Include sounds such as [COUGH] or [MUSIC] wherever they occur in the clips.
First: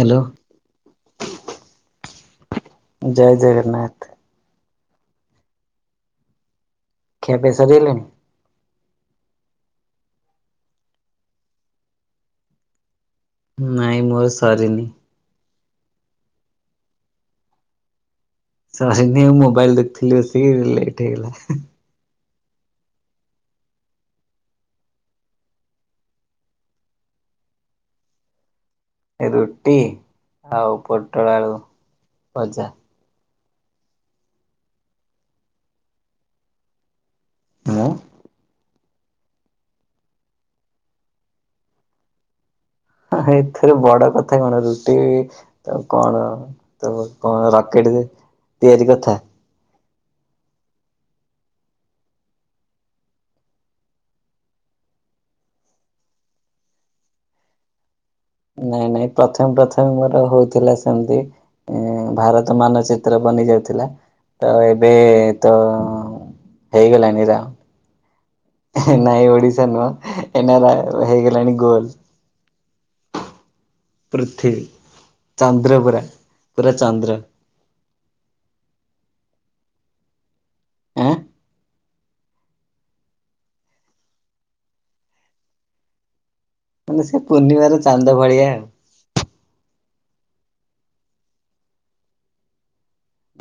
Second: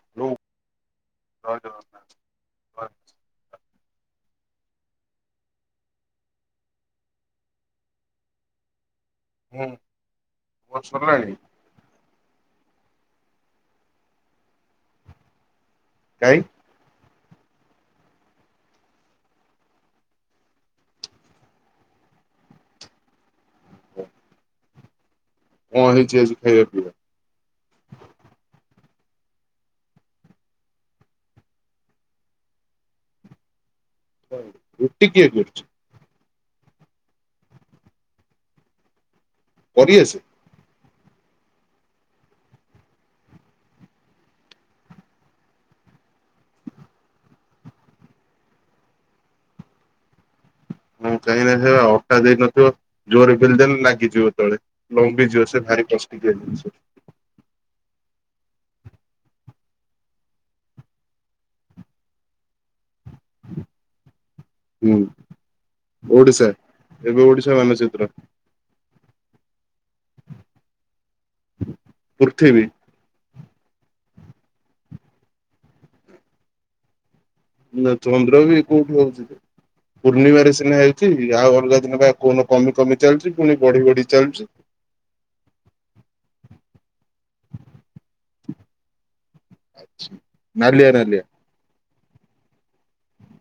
ହାଲ? ହୁଁ [UNINTELLIGIBLE] ମୋର ଜୟ ଜଗନ୍ନାଥ। ଖିଆ ପିଆ ସରିଗଲାଣି? ହୁଁ ତମର ସରିଲାଣି? ନାଇଁ ମୋର ସରିନି। କାଇଁ? ସରିନି ମୋବାଇଲ ଦେଖୁଥିଲି ବସିକି ଲେଟ୍ ହେଇଗଲା। ହ। କଁ ହେଇଚି ଆଜି ଖାଇବା ପିଇବା? ଏ ରୁଟି ଆଉ ପୋଟଳ ଆଳୁ ଭଜା। ହ ରୁଟି କିଏ କରୁଚି? ମୁଁ। କରି ଆସେ? ଏଇଥିରେ ବଡ କଥା କଣ ରୁଟି ତ କଣ ତ କଁ ରକେଟ୍ ଯେ ତିଆରି କଥା। [INAUDIBLE] ଅଟା ଦେଇ ନଥିବ? ଜୋରରେ ପେଲିଦେଲେ ଲାଗିଯିବ ତଳେ ଲମ୍ବିଯିବ ସେ ଭାରି କଷ୍ଟିକିିଆ ଜିନିଷ। ନାଇଁ ନାଇଁ ପ୍ରଥମେ ପ୍ରଥମେ ମୋର ହଉଥିଲା ସେମିତି ଇଁ ଭାରତ ମାନଚି ତ୍ର ବନି ଯାଉଥିଲା ତ ଏବେ ହୁଁ ତ ହେଇଗଲାଣିରା ଚିତ୍ର? ନାଇଁ ଓଡିଶା ନୁହଁ ଏଇନା ହେଇଗଲାଣି ଗୋଲ। ପୃଥିବୀ। ପୃଥିବୀ ଚନ୍ଦ୍ର ପୁରା ପୁରା ଚନ୍ଦ୍ର। ନା ଚନ୍ଦ୍ର ବି କୋଉଠି ହଉଛି? ପୂର୍ଣ୍ଣିମାରେ ସିନା ହେଉଛି। ଆଁ ଆଉ ଅଲଗା ଦିନ କୋଉନ କମି କମି ଚାଲିଛି ପୁଣି ବଢି ବଢି ଚାଲୁଛି। ମାନେ ସେ ପୂର୍ଣ୍ଣିମାର ଚାନ୍ଦ ଭଳିଆ ଆଉ। ନାଲିଆ ନାଲିଆ।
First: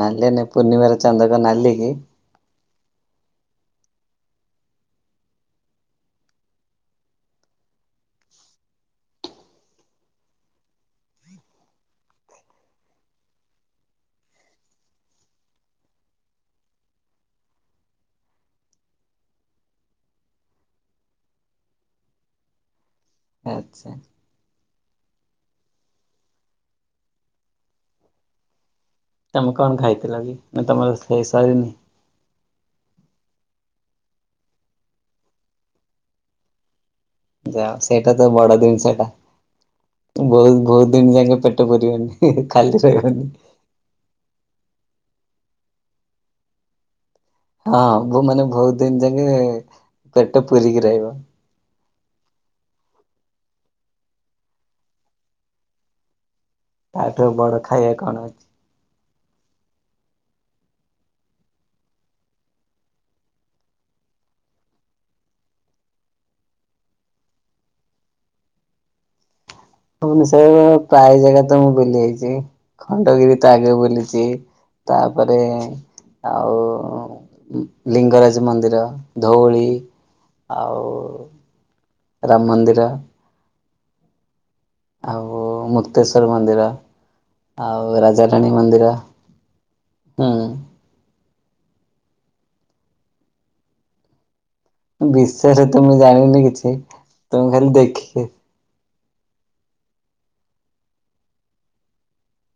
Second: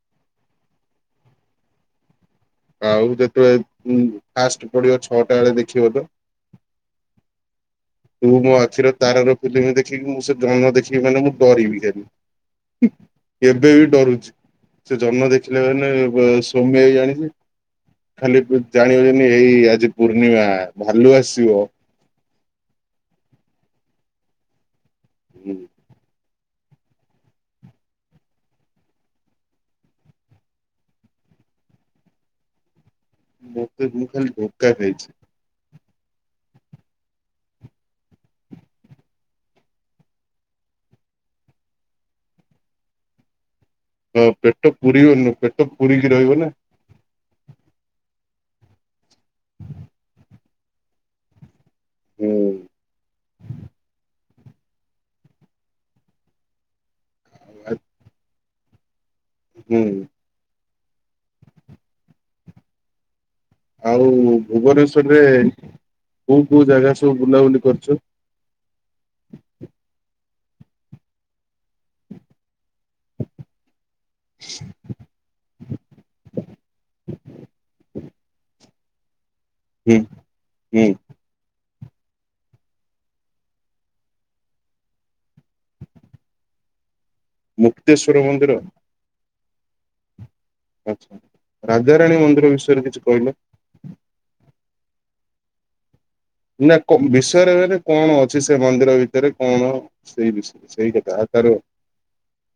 ନାଲେ ନାଇଁ ପୂର୍ଣ୍ଣିମାର ଚାନ୍ଦ କଣ ନାଲି କି? ଆଉ ଯେତେବେଳେ ଫାଷ୍ଟ ପଡିବ ଛଅଟା ବେଳେ ଦେଖିବ ତ। ତୁ ମୋ ଆଖିର ତାରାର ଫିଲ୍ମ ଦେଖିକି ମୁଁ ସେ ଜନ ଦେଖିକି ମାନେ ମୁଁ ଡରିବି ଖାଲି। ଏବେ ବି ଡରୁଛି। ସେ ଜନ୍ନ ଦେଖିଲେ ମାନେ ସୋମ୍ୟ ହେଇ ଜାଣିଛି। ଖାଲି ଜାଣିବ ଯେନି ଏଇ ଆଜି ପୂର୍ଣ୍ଣିମା ଭାଲୁ ଆସିବ। ଆଚ୍ଛା। ହୁଁ। ତମେ କଣ ଖାଇଥିଲ କି? ନାଁ ତମର ସେ ସରନି? ମୋକ ମୁଁ ଖାଲି ଧୋକା ଖାଇଛିି। ଯାଅ ସେଇଟା ତ ବଡ ଜିନିଷ ଟା। ବହୁତ ବହୁତ ଦିନ ଜାଙ୍କେ ପେଟ ପୁରିବନି ଖାଲି ରହିବନି। ହଁ ପେଟ ପୁରିବନି ପେଟ ପୁରିକି ରହିବ ନା। ହଁ ବୋ ମାନେ ବହୁତ ଦିନ୍-ଦିନି ପେଟ ପୂରିକି ରହିବ। ହୁଁ। ତାଠୁ ବଡ ଆ ଖାଇବା କଣ ଅଛି? ହୁଁ। ଆଉ ଭୁବନେଶ୍ଵରରେ କୋଉ କୋଉ ଜାଗା ସବୁ ବୁଲାବୁଲି କରିଛ? ଭୁବନିସରର ପ୍ରାୟ ଜାଗା ତ ମୁଁ ବୁଲି ଯାଇଛି। ଖଣ୍ଡଗିରି ତ ଆଗ ବୁଲି ଛି ତାପରେ ଆଉ ଲିଙ୍ଗରାଜ ମନ୍ଦିର। ଧୋଉଳି ହୁଁ ହୁଁ ଆଉ ରାମ ମନ୍ଦିର। ଆଉ ମୁକ୍ତେଶ୍ୱର ମନ୍ଦିର ଆଉ ରାଜାରାଣୀ ମନ୍ଦିର। ହୁଁ। ଆଛା ରାଜାରାଣୀ ମନ୍ଦିର ବିଷୟରେ କିଛି କହିଲେ। ବିଶେୟରେ ତ ମୁଁ ଜାଣିନି। କିଛି ନା କ ତମେ ବିଶୟରେ ଖାଲି [UNINTELLIGIBLE] କଣ ଦେଖିକି ଅଛି? ସେ ମନ୍ଦିର ଭିତରେ କଣ ସେଇ ବିଷୟରେ ସେଇ କଥା ଆଉ ତାର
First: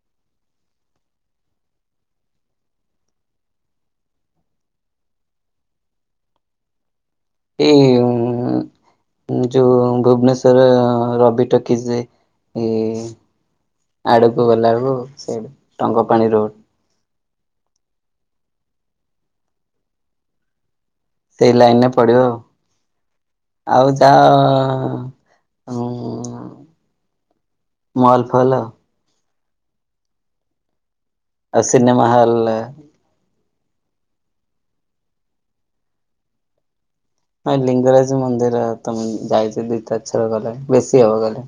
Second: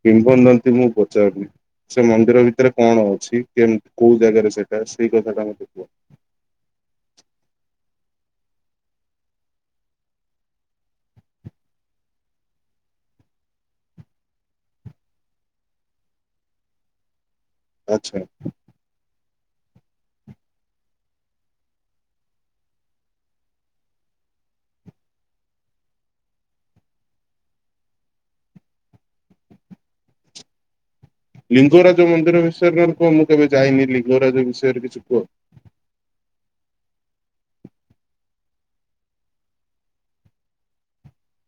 କିମ୍ବଦନ୍ତି ମୁଁ ପଚାରୁନି। ସେ ମନ୍ଦିର ଭିତରେ କଣ ଅଛି? କେ କୋଉ ଜାଗାରେ ସେଇଟା ସେଇ କଥା ଟା ମତେ କୁହ। ଇ ଯୋଉ ଭୁବନେଶ୍ଵର ରବି ଟକିଜ୍ ରେ ଏ ଆଡକୁ ଗଲା ବେଳକୁ ସେଇ ଟଙ୍ଗ ପାଣି ରୋଡ। ଆଚ୍ଛା ଆଚ୍ଛା। ସେଇ ଲାଇନ୍ ରେ ପଡିବ ଆଉ। ଆଉ ଯାଅ ଉଁ ମଲ ଫଲ। ସିନେମା ଲିଙ୍ଗରାଜ ହଲ୍ ମନ୍ଦିର ବିଷୟରେ [UNINTELLIGIBLE] କୁହ। ମୁଁ କେବେ ଯାଇନି ଲିଙ୍ଗରାଜ ବିଷୟରେ କିଛି କୁହ। ନାଇଁ ଲିଙ୍ଗରାଜ ମନ୍ଦିର ତ ମୁଁ ଯାଇଛି ଦି ଚାରିଥର ଗଲିଣି। ବେଶୀ ହବ ଗଲି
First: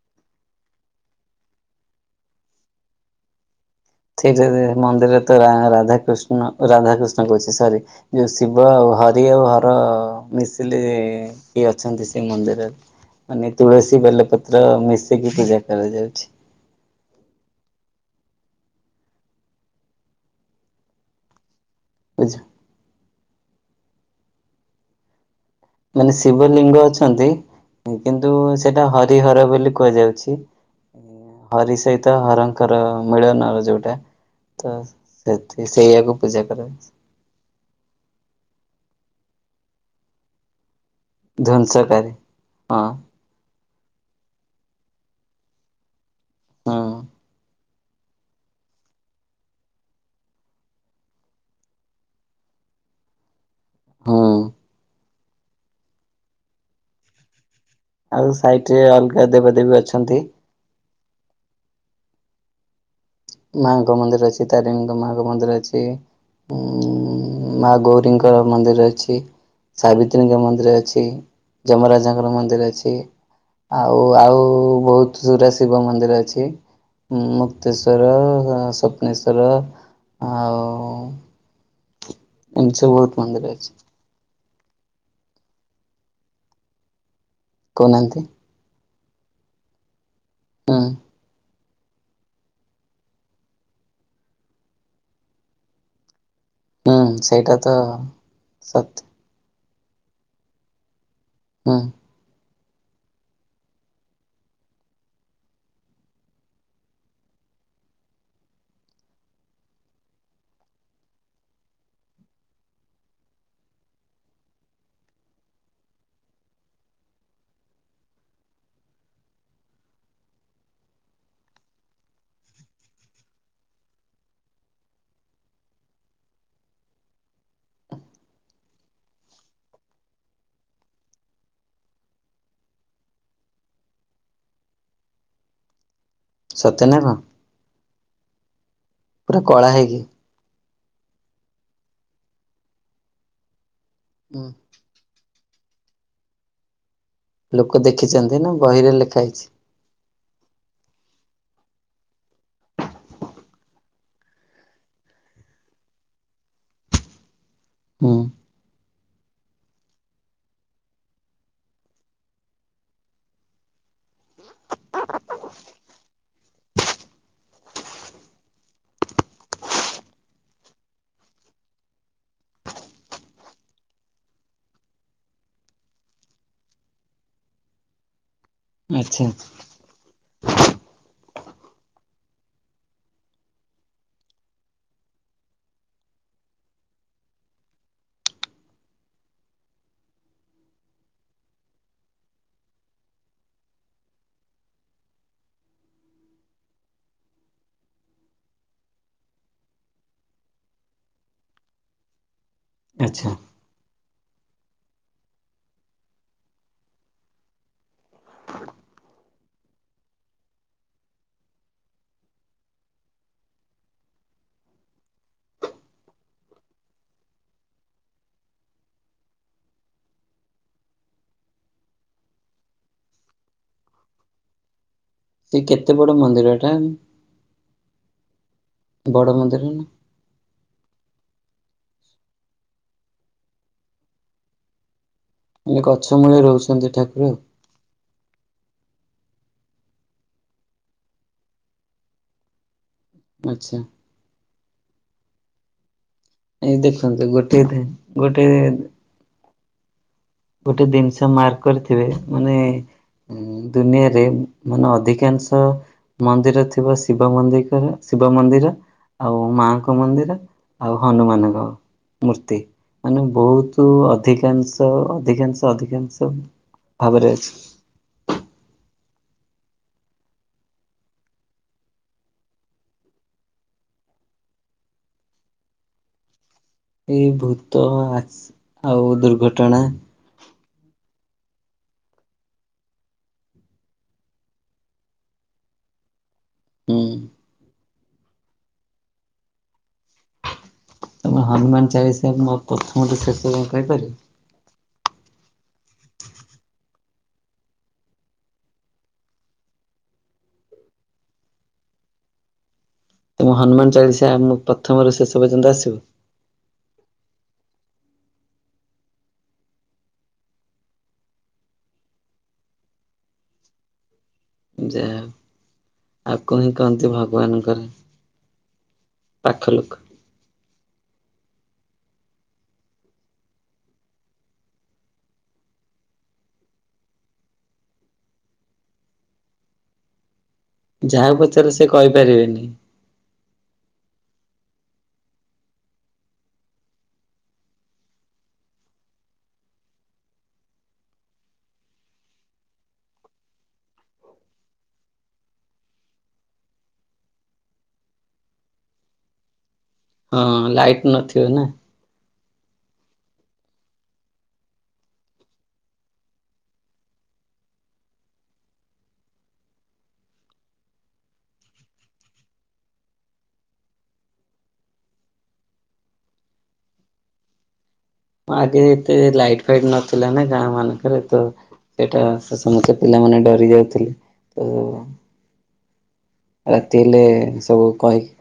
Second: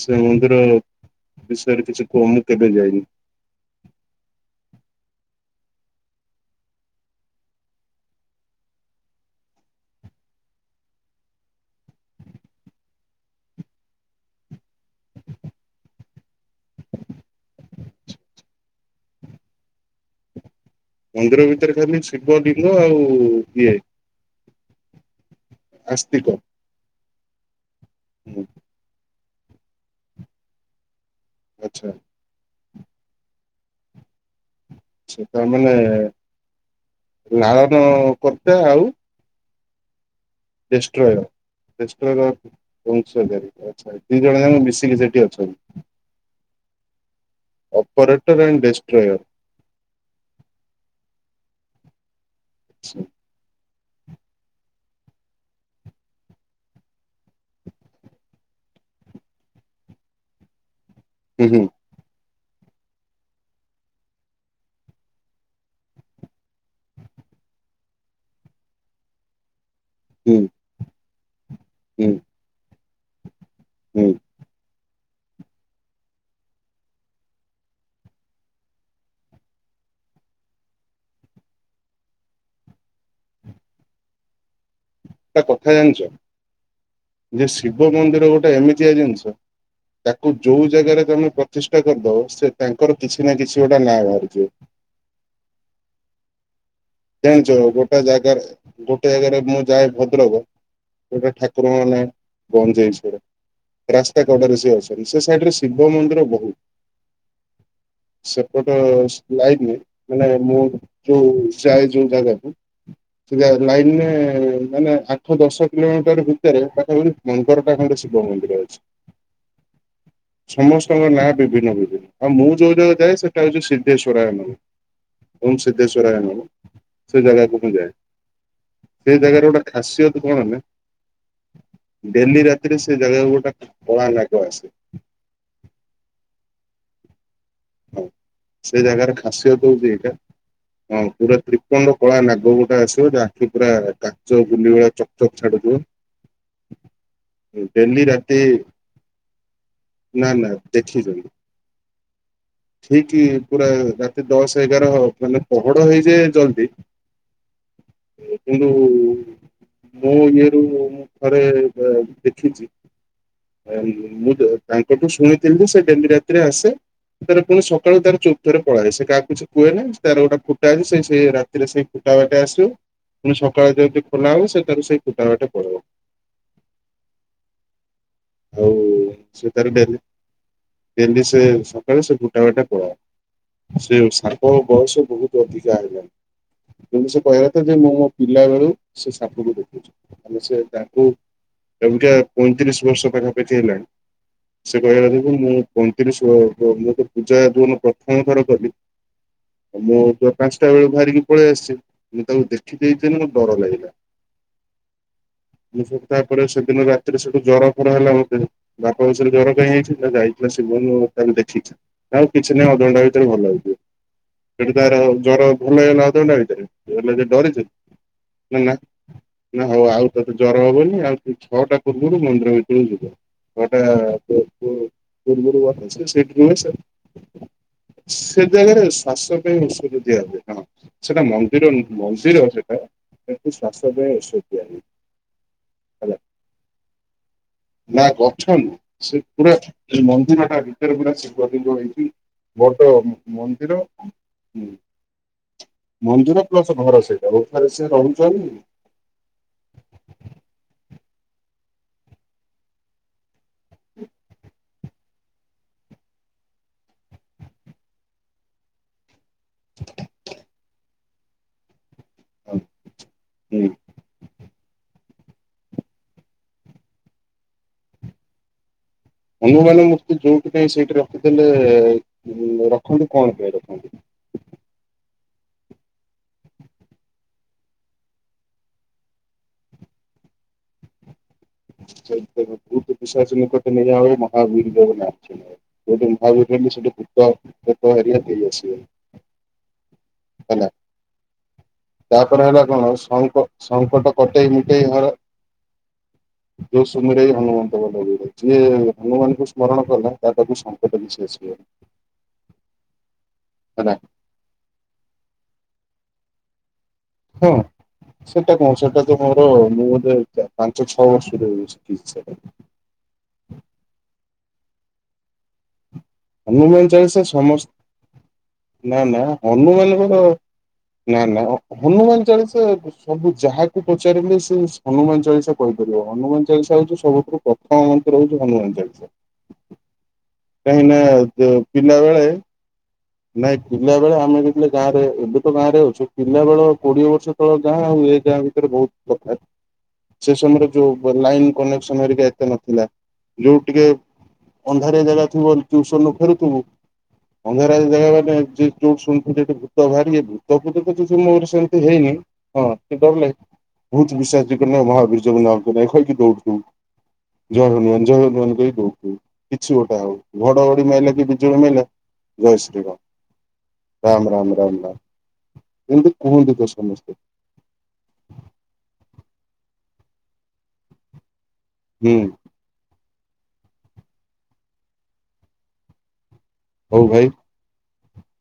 ସେଇ ମନ୍ଦିର ବିଷୟରେ କିଛି କୁହ? ମୁଁ କେବେ ଯାଇନି। ସେଇଠାରେ ମନ୍ଦିରରେ ତ ରା ରାଧାକୃଷ୍ଣ ରାଧାକୃଷ୍ଣ କହୁଚି ସରି। ଯୋଉ ଶିବ ଆଉ ହରି ଆଉ ହର ମିଶିଲେ କି ଅଛନ୍ତି ସେ ମନ୍ଦିରରେ ମାନେ ତୁଳସୀ ବେଲପତ୍ର ମିଶିକି ପୂଜା କରାଯାଉଛି। ମନ୍ଦିର ଭିତରେ ଖାଲି ଶିବ ବୁଝି ଲିଙ୍ଗ ଆଉ କିଏ? ମାନେ ଶିବ ଲିଙ୍ଗ ଅଛନ୍ତି କିନ୍ତୁ ହୁଁ, ସେଟା ହରି ହରି ହର ବୋଲି କୁହାଯାଉଛି ହରି ଆଚ୍ଛା ସହିତ ହର ଙ୍କର ମିଳନର ଯୋଉଟା ତ ଆଚ୍ଛା ସେ ତାମାନେ ସେଇଆକୁ ପୂଜା କରା ଲାଳନ କର୍ତ୍ତା ଆଉ ଜେଷ୍ଟ୍ରୟ ଧ୍ୱଂସକାରୀ ଜେଷ୍ଟ୍ରୟର ହଁ ବଂଶଧାରୀ। ଆଚ୍ଛା, ଦି ଜଣ ଯାଙ୍କ ମିଶିକି ସେଇଠି ଅଛନ୍ତି। ହଁ। Operator and destroyer. ଆଚ୍ଛା। ହୁଁ। ଆଉ ସାଇଟରେ ଅଲଗା ଦେବା ଦେବୀ ଅଛନ୍ତି। [UNINTELLIGIBLE] ମାଙ୍କ ମନ୍ଦିର ଅଛି, ତାରିଣୀଙ୍କ ମାଆଙ୍କ ମନ୍ଦିର ଅଛି। ଉଁ ମାଁ ଗୌରୀଙ୍କ ମନ୍ଦିର ଅଛି। ହୁଁ ସାବିତ୍ରୀଙ୍କ ମନ୍ଦିର ଅଛି, ହୁଁ ଯମରାଜଙ୍କର ମନ୍ଦିର ଅଛି। ଆଉ ହୁଁ ଆଉ ବହୁତ ଗୁରେ ଶିବ ମନ୍ଦିର ଅଛି, ମୁକ୍ତେଶ ଶ୍ୱର ସ୍ୱପ୍ନେଶ୍ଵର ଆଉ ଏମିତି ସବୁ ବହୁତ୍ ମନ୍ଦିର ଅଛି। ଗୋଟା କଥା ଜାଣିଚ ଯେ ଶିବ କହୁନାହାନ୍ତି ମନ୍ଦିର ଗୋଟେ ଏମିତିଆ ଜିନିଷ। ତାକୁ ଯୋଉ ହୁଁ ଜାଗାରେ ତମେ ପ୍ର ପ୍ରତିଷ୍ଠା କରିଦବ, ସେ ତାଙ୍କର କିଛି ନା କିଛି ଗୋଟେ ନାଁ ବାହାରିଯିବ। ହୁଁ ସେଇଟା ଜାଣିଚ ତ ଗୋଟେ ଜାଗାରେ ସତ ଗୋଟେ ଜାଗାରେ ମୁଁ ଯାଏ ଭଦ୍ରକ ଗୋଟେ ଠା ହୁଁ ଠାକୁରଙ୍କ ନାଁ ଗଞ୍ଜେଇଶ୍ୱର। ରାସ୍ତା କଡରେ ସିଏ ଅଛନ୍ତି, ସେ ସାଇଡ ରେ ଶିବ ମନ୍ଦିର ବହୁତ। ସେପଟ ଲାଇନ ମାନେ ମୁଁ ଯୋଉ ଚାହେଁ ଯୋଉ ଜାଗାକୁ ସେ ଜା ଲାଇନରେ ମାନେ ଆଠ ଦଶ କିଲୋମିଟର ଭିତରେ ପାଖପାଖି [UNINTELLIGIBLE] ଗୋଟେ ଶିବ ମନ୍ଦିର ଅଛି। [INAUDIBLE] ସମସ୍ତଙ୍କ ନାଁ ବିଭିନ୍ନ ବିଭିନ୍ନ ଆଉ ମୁଁ ଯୋଉ ଜାଗା କୁ ଯାଏ ସେଟା ହଉଛି ସିଦ୍ଧେଶ୍ଵରାୟ ମନ୍ଦିର। ଓଁ ସିଦ୍ଧେଶ୍ୱରାୟ ନମଃ‌। ସେ ଜାଗାକୁ ମୁଁ ଯାଏ, ସେ ଜାଗାର ଗୋଟେ ଖାସିୟତ କଣ ନା ଡେଲି ରାତିରେ ସେ ଜାଗାକୁ ଗୋଟା କଳା ନାଗ ଆସେ। ସତେ ନା କଣ? ହଁ ସେ ଜାଗାରେ ପୁରା କଳା ଖାସିୟତ ହଉଛି ହେଇକି ଏଇଟା। ହଁ ପୁରା ତ୍ରିପଣ୍ଡ କଳା ନାଗ ଗୋଟେ ଆସିବ ତା ଆଖି ପୁରା କାଚ ହୁଁ ଗୁଲି ଭଳିଆ ଚ ଚକ୍ ଚକ୍ ଛାଡୁଥିବ। ଲୋକ ଡେଲି ରାତି ଦେଖିଛନ୍ତି ନା ବହିରେ ଲେଖା ହେଇଛି। ନା ନା ଦେଖିଛନ୍ତି। ସେଇଠି ପୁରା ରାତି ଦଶ ଏଗାର ମାନେ ପହଡ ହେଇଯାଏ ଜଲ୍ଦି। ହୁଁ ପୂର୍ବରୁ ମୁଁ ଇଏରୁ ମୁଁ ଥରେ ଦେ ଦେଖିଚି, ମୁଁ ତାଙ୍କଠୁ ଶୁଣିଥିଲି ଯେ, ସିଏ ଡେଲି ରାତିରେ ଆସେ ସେରେ ପୁଣି ସକାଳୁ ତାର ଚୋପ ଥରେ ପଳାଏ, ସେ କାହାକୁ ସେ କୁହେ ନାହିଁ, ତାର ଗୋଟେ ଫୁଟା ଅଛି ସେ ସେଇ ରା ସେରେ ସେଇ ଫୁଟାବାଟେ ଆସିବ, ଫୁଣି ସକାଳେ ଯେମିତି ଖୋଲା ହବ, ସେ ତାର ସେଇ ଫୁଟବାଟେ ପଳେଇବ। ଆଉ ଆଚ୍ଛା ସିଏ ତାର ଡେଲି, ଡେଲି ସେ ସକାଳୁ, ସେ ଫୁଟା ବାଟେ ପଳାଏ। ସେ ସାପର ବୟସ ବହୁତ ଅଧିକା ହେଲାଣି। କିନ୍ତୁ ସେ କହିବା କଥା ଯେ, ମୁଁ ମୋ ପିଲା ବେଳୁ ସେ ସାପକୁ ଦେଖୁଚି। ତାହେଲେ ସେ ତାଙ୍କୁ, ଏନିକା ପଇଁତିରିଶ ବର୍ଷ ପାଖାପାଖି ହେଲାଣି। ସେ କହିବା କଥାଯେ - ମୁଁ ପଇଁତିରିଶ ମୁଁ ତ ପୂଜା ଯୋଉଦିନ ପ୍ରଥମ ଥର କଲି ମୁଁ ଯ ପାଞ୍ଚଟା ବେଳ ବାହାରିକି ପଳେଇ ଆସିଛି, ମୁଁ ତାକୁ ଦେଖି ଦେଇଚି, ଆଚ୍ଛା ମୋତେ ଡର ଲାଗିଲା। ମୁଁ ସେଠୁ, ତା ପରେ ସେଦିନ ରାତିରେ ସେଠୁ ଜ୍ୱର ହେଲା ମୋତେ, ବାପା ପଚାରିଲେ ଜର କାଇଁ ହେଇଚି, ଯାଇଥିଲା ଶିବନ ତାକୁ ଦେଖିଛି। ନା ଆଉ କିଛି ନାହିଁ, ଅଧଘଣ୍ଟା ଭିତରେ ଭଲ ହେଇଯିବ। ସେଠି ତାର ଜର ଭଲ ହେଇଗଲା ଅଧଘଣ୍ଟା ଭିତରେ, [UNINTELLIGIBLE] ଯେ ଡରିଚି। ନା ନା ନା, ହଉ ଆଉ ତତେ ଜ୍ୱର ହବନି, ଆଉ ଛଅଟା ପୂର୍ବରୁ ମନ୍ଦିର ଭିତର [UNINTELLIGIBLE] ଛଅଟା ସେ କେତେ ବଡ [UNINTELLIGIBLE] [UNINTELLIGIBLE] ସେଇଠି ମନ୍ଦିର ରୁହେ ସେ। ଏଟା ସେ ଜାଗାରେ ବଡ ଶ୍ୱାସ ପାଇଁ ମନ୍ଦିର ଔଷଧ ଦିଆଯାଏ [UNINTELLIGIBLE] ସେଟା ମନ୍ଦିର ନୁହଁ, ମନ୍ଦିର ସେଟା, କିନ୍ତୁ ଶ୍ୱାସ ପାଇଁ ଔଷଧ ଦିଆହୁଏ ମାନେ ହେଲା। ଗଛ ମୂଳେ ରହୁଛନ୍ତି ଠାକୁର? ନା ଗଛ ନୁହଁ, ସେ ପୁରା ମନ୍ଦିରଟା ଭିତରେ ପୁରା ଶିବଲିଙ୍ଗ ହେଇଚି ବଡ ଆଚ୍ଛା ମନ୍ଦିର, ହୁଁ ମନ୍ଦିର ଏଇ [UNINTELLIGIBLE] ଘର ଦେଖନ୍ତୁ ସେଇଟା, ଗୋଟେ ଗୁମ୍ଫାରେ ସେ ରହୁଚନ୍ତି ଗୋଟେ ଗୋଟେ ଜିନିଷ ମାର୍କ କରିଥିବେ, ମାନେ ହୁଁ ଦୁନିଆରେ, ମାନେ ଅଧିକାଂଶ ମନ୍ଦିର ଥିବ, ଶିବ ମନ୍ଦିକର, ଶିବ ମନ୍ଦିର ଆଉ ମାଆଙ୍କ ମନ୍ଦିର, ଆଉ ହନୁମାନଙ୍କ ହଁ, ମୂର୍ତ୍ତି ମାନେ ହୁଁ। ବହୁତ ଅଧିକାଂଶ ଅଧିକାଂଶ, ଅଧିକାଂଶ ଭାବରେ ଅଛି। ହନୁମାନ ମୂର୍ତ୍ତି ଯୋଉଠି ପାଇଁ ସେଇଠି ରଖିଦେଲେ ରଖନ୍ତି, କଣ ପାଇଁ ରଖନ୍ତି? ଏଇ ଭୂତ ଆସ୍, ଆଉ ଦୁର୍ଘଟଣା ଭୁତ ପୀସାଚ ନିକଟ ନାହିଁ ଆୱ, ମହାବୀର ଜବ ନାମ ଶୁନାଏ। ଯୋଉଠି ହୁଁ [UNINTELLIGIBLE] ହେଲା, ତମେ ହନୁମାନ ଚାଳିଶା ତାପରେ ମୋ ହେଲା କଣ ପ୍ରଥମରୁ ଶେଷ ସଙ୍କ ଯାଏ କହିପାରିବ? ସଙ୍କଟ କଟେଇ ମୁଟେଇ [UNINTELLIGIBLE] [UNINTELLIGIBLE] ଯୋଉ ସମୟରେ [UNINTELLIGIBLE] ଯିଏ ହନୁମାନଙ୍କୁ ସ୍ମରଣ କଲା, ତା ପାଖକୁ ସଙ୍କଟ କିଛି ଆସିବନି। ତମକୁ ହେଲା। ହନୁମାନ ଚାଳିଶା, ମୁଁ ପ୍ରଥମରୁ ଶେଷ ପର୍ଯ୍ୟନ୍ତ ଆସିବ? ହଁ ସେଇଟା କଣ, ସେଟା ତ ମୋର ମୁଁ ବୋଧେ ପାଞ୍ଚ ଛଅ ବର୍ଷରୁ ଶିଖିଛି ସେଇଟା। ଯା ହଉ। ହନୁମାନ ଚାଳିଶା ସମସ୍ତ, ଭଗବାନଙ୍କର ନା ନା ପାଖ ଲୋକ ହନୁମାନଙ୍କର ନା ନା ହନୁମାନ ଚାଳିଶା, ସବୁ ଯାହାକୁ ପଚାରିଲେ ସେ ହନୁମାନ ଚାଳିଶା କହିପାରିବ, ହନୁମାନ ଚାଳିଶା ହଉଚି ସବୁଠୁ ପ୍ରଥମ ମନ୍ତ୍ର ହଉଚି, ହନୁମାନ ଚାଳିସା। [INAUDIBLE] କାହିଁକି ଯାହାକୁ ନା ପଚାର ସେ ପିଲା ବେଳେ କହିପାରିବେନି। ନାଇଁ ପିଲା ବେଳେ ଆମେ ଯେତେବେଳେ ଗାଁରେ ଏବେ ତ ଗାଁରେ ଅଛୁ ପିଲାବେଳ କୋଡିଏ ବର୍ଷ ଗାଁ ହୁଏ ତାହା ଭିତରେ ବହୁତ ପ୍ରକାର ସେ ସମୟରେ ଯୋଉ ଲାଇନ କନେକ୍ସନ ହେରିକା ଏତେ ନଥିଲା ଯୋଉ ଟିକେ ଅନ୍ଧାରିଆ ଜାଗା ଥିବ ଟ୍ୟୁସନରୁୁ ଫେରୁଥିବୁ। [UNINTELLIGIBLE] ସେମିତି ହେଇନି। ହଁ ଲାଇଟ୍ ନଥିବ ସେ ନା ଦୌଡିଲେ ବହୁତ ବିଶ୍ୱାସ ମହାବୀରଯ୍ୟଙ୍କ ନାଁ କହିକି ଦୌଡୁିବୁ। ଜର ନୁହଁ ଜର ନୁହଁ ବୋଉକୁ କହୁ କିଛି ଗୋଟେ ଆଉ ଘଡଘଡି ମାଇଲା କି ବିଜୁଳି ମାଇଲା। ଜୟ ଶ୍ରୀ ରାମ। ରାମ ରାମ ରାମ ରାମ ଏନ୍ତି କୁହନ୍ତିୁ ତ ସମସ୍ତେ ଆଗେ ଏତେ ଲାଇଟ ଫାଇଟ ନଥିଲା ନା ଗାଁ ମାନଙ୍କରେ ତ ହୁଁ ଏଟା ତ ସମସ୍ତେ ପିଲାମାନେ ଡରି ଯାଉଥିଲେ ତ ରାତି ହଉ ହେଲେ ଭାଇ ସବୁ କହିକି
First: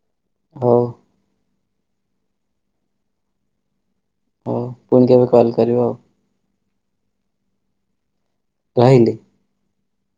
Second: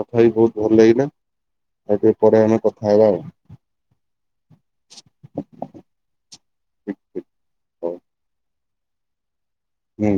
କଥା ହେଇ ବହୁତ ଭଲ ହଉ ଲାଗିଲା ଆଉ ଟିକେ ପରେ ଆମେ କଥା ହେବା ଆଉ। ହଉ ପୁଣି କେବେ କଲ୍ କରିବ ଆଉ ହଉ ରହିଲି। ହୁଁ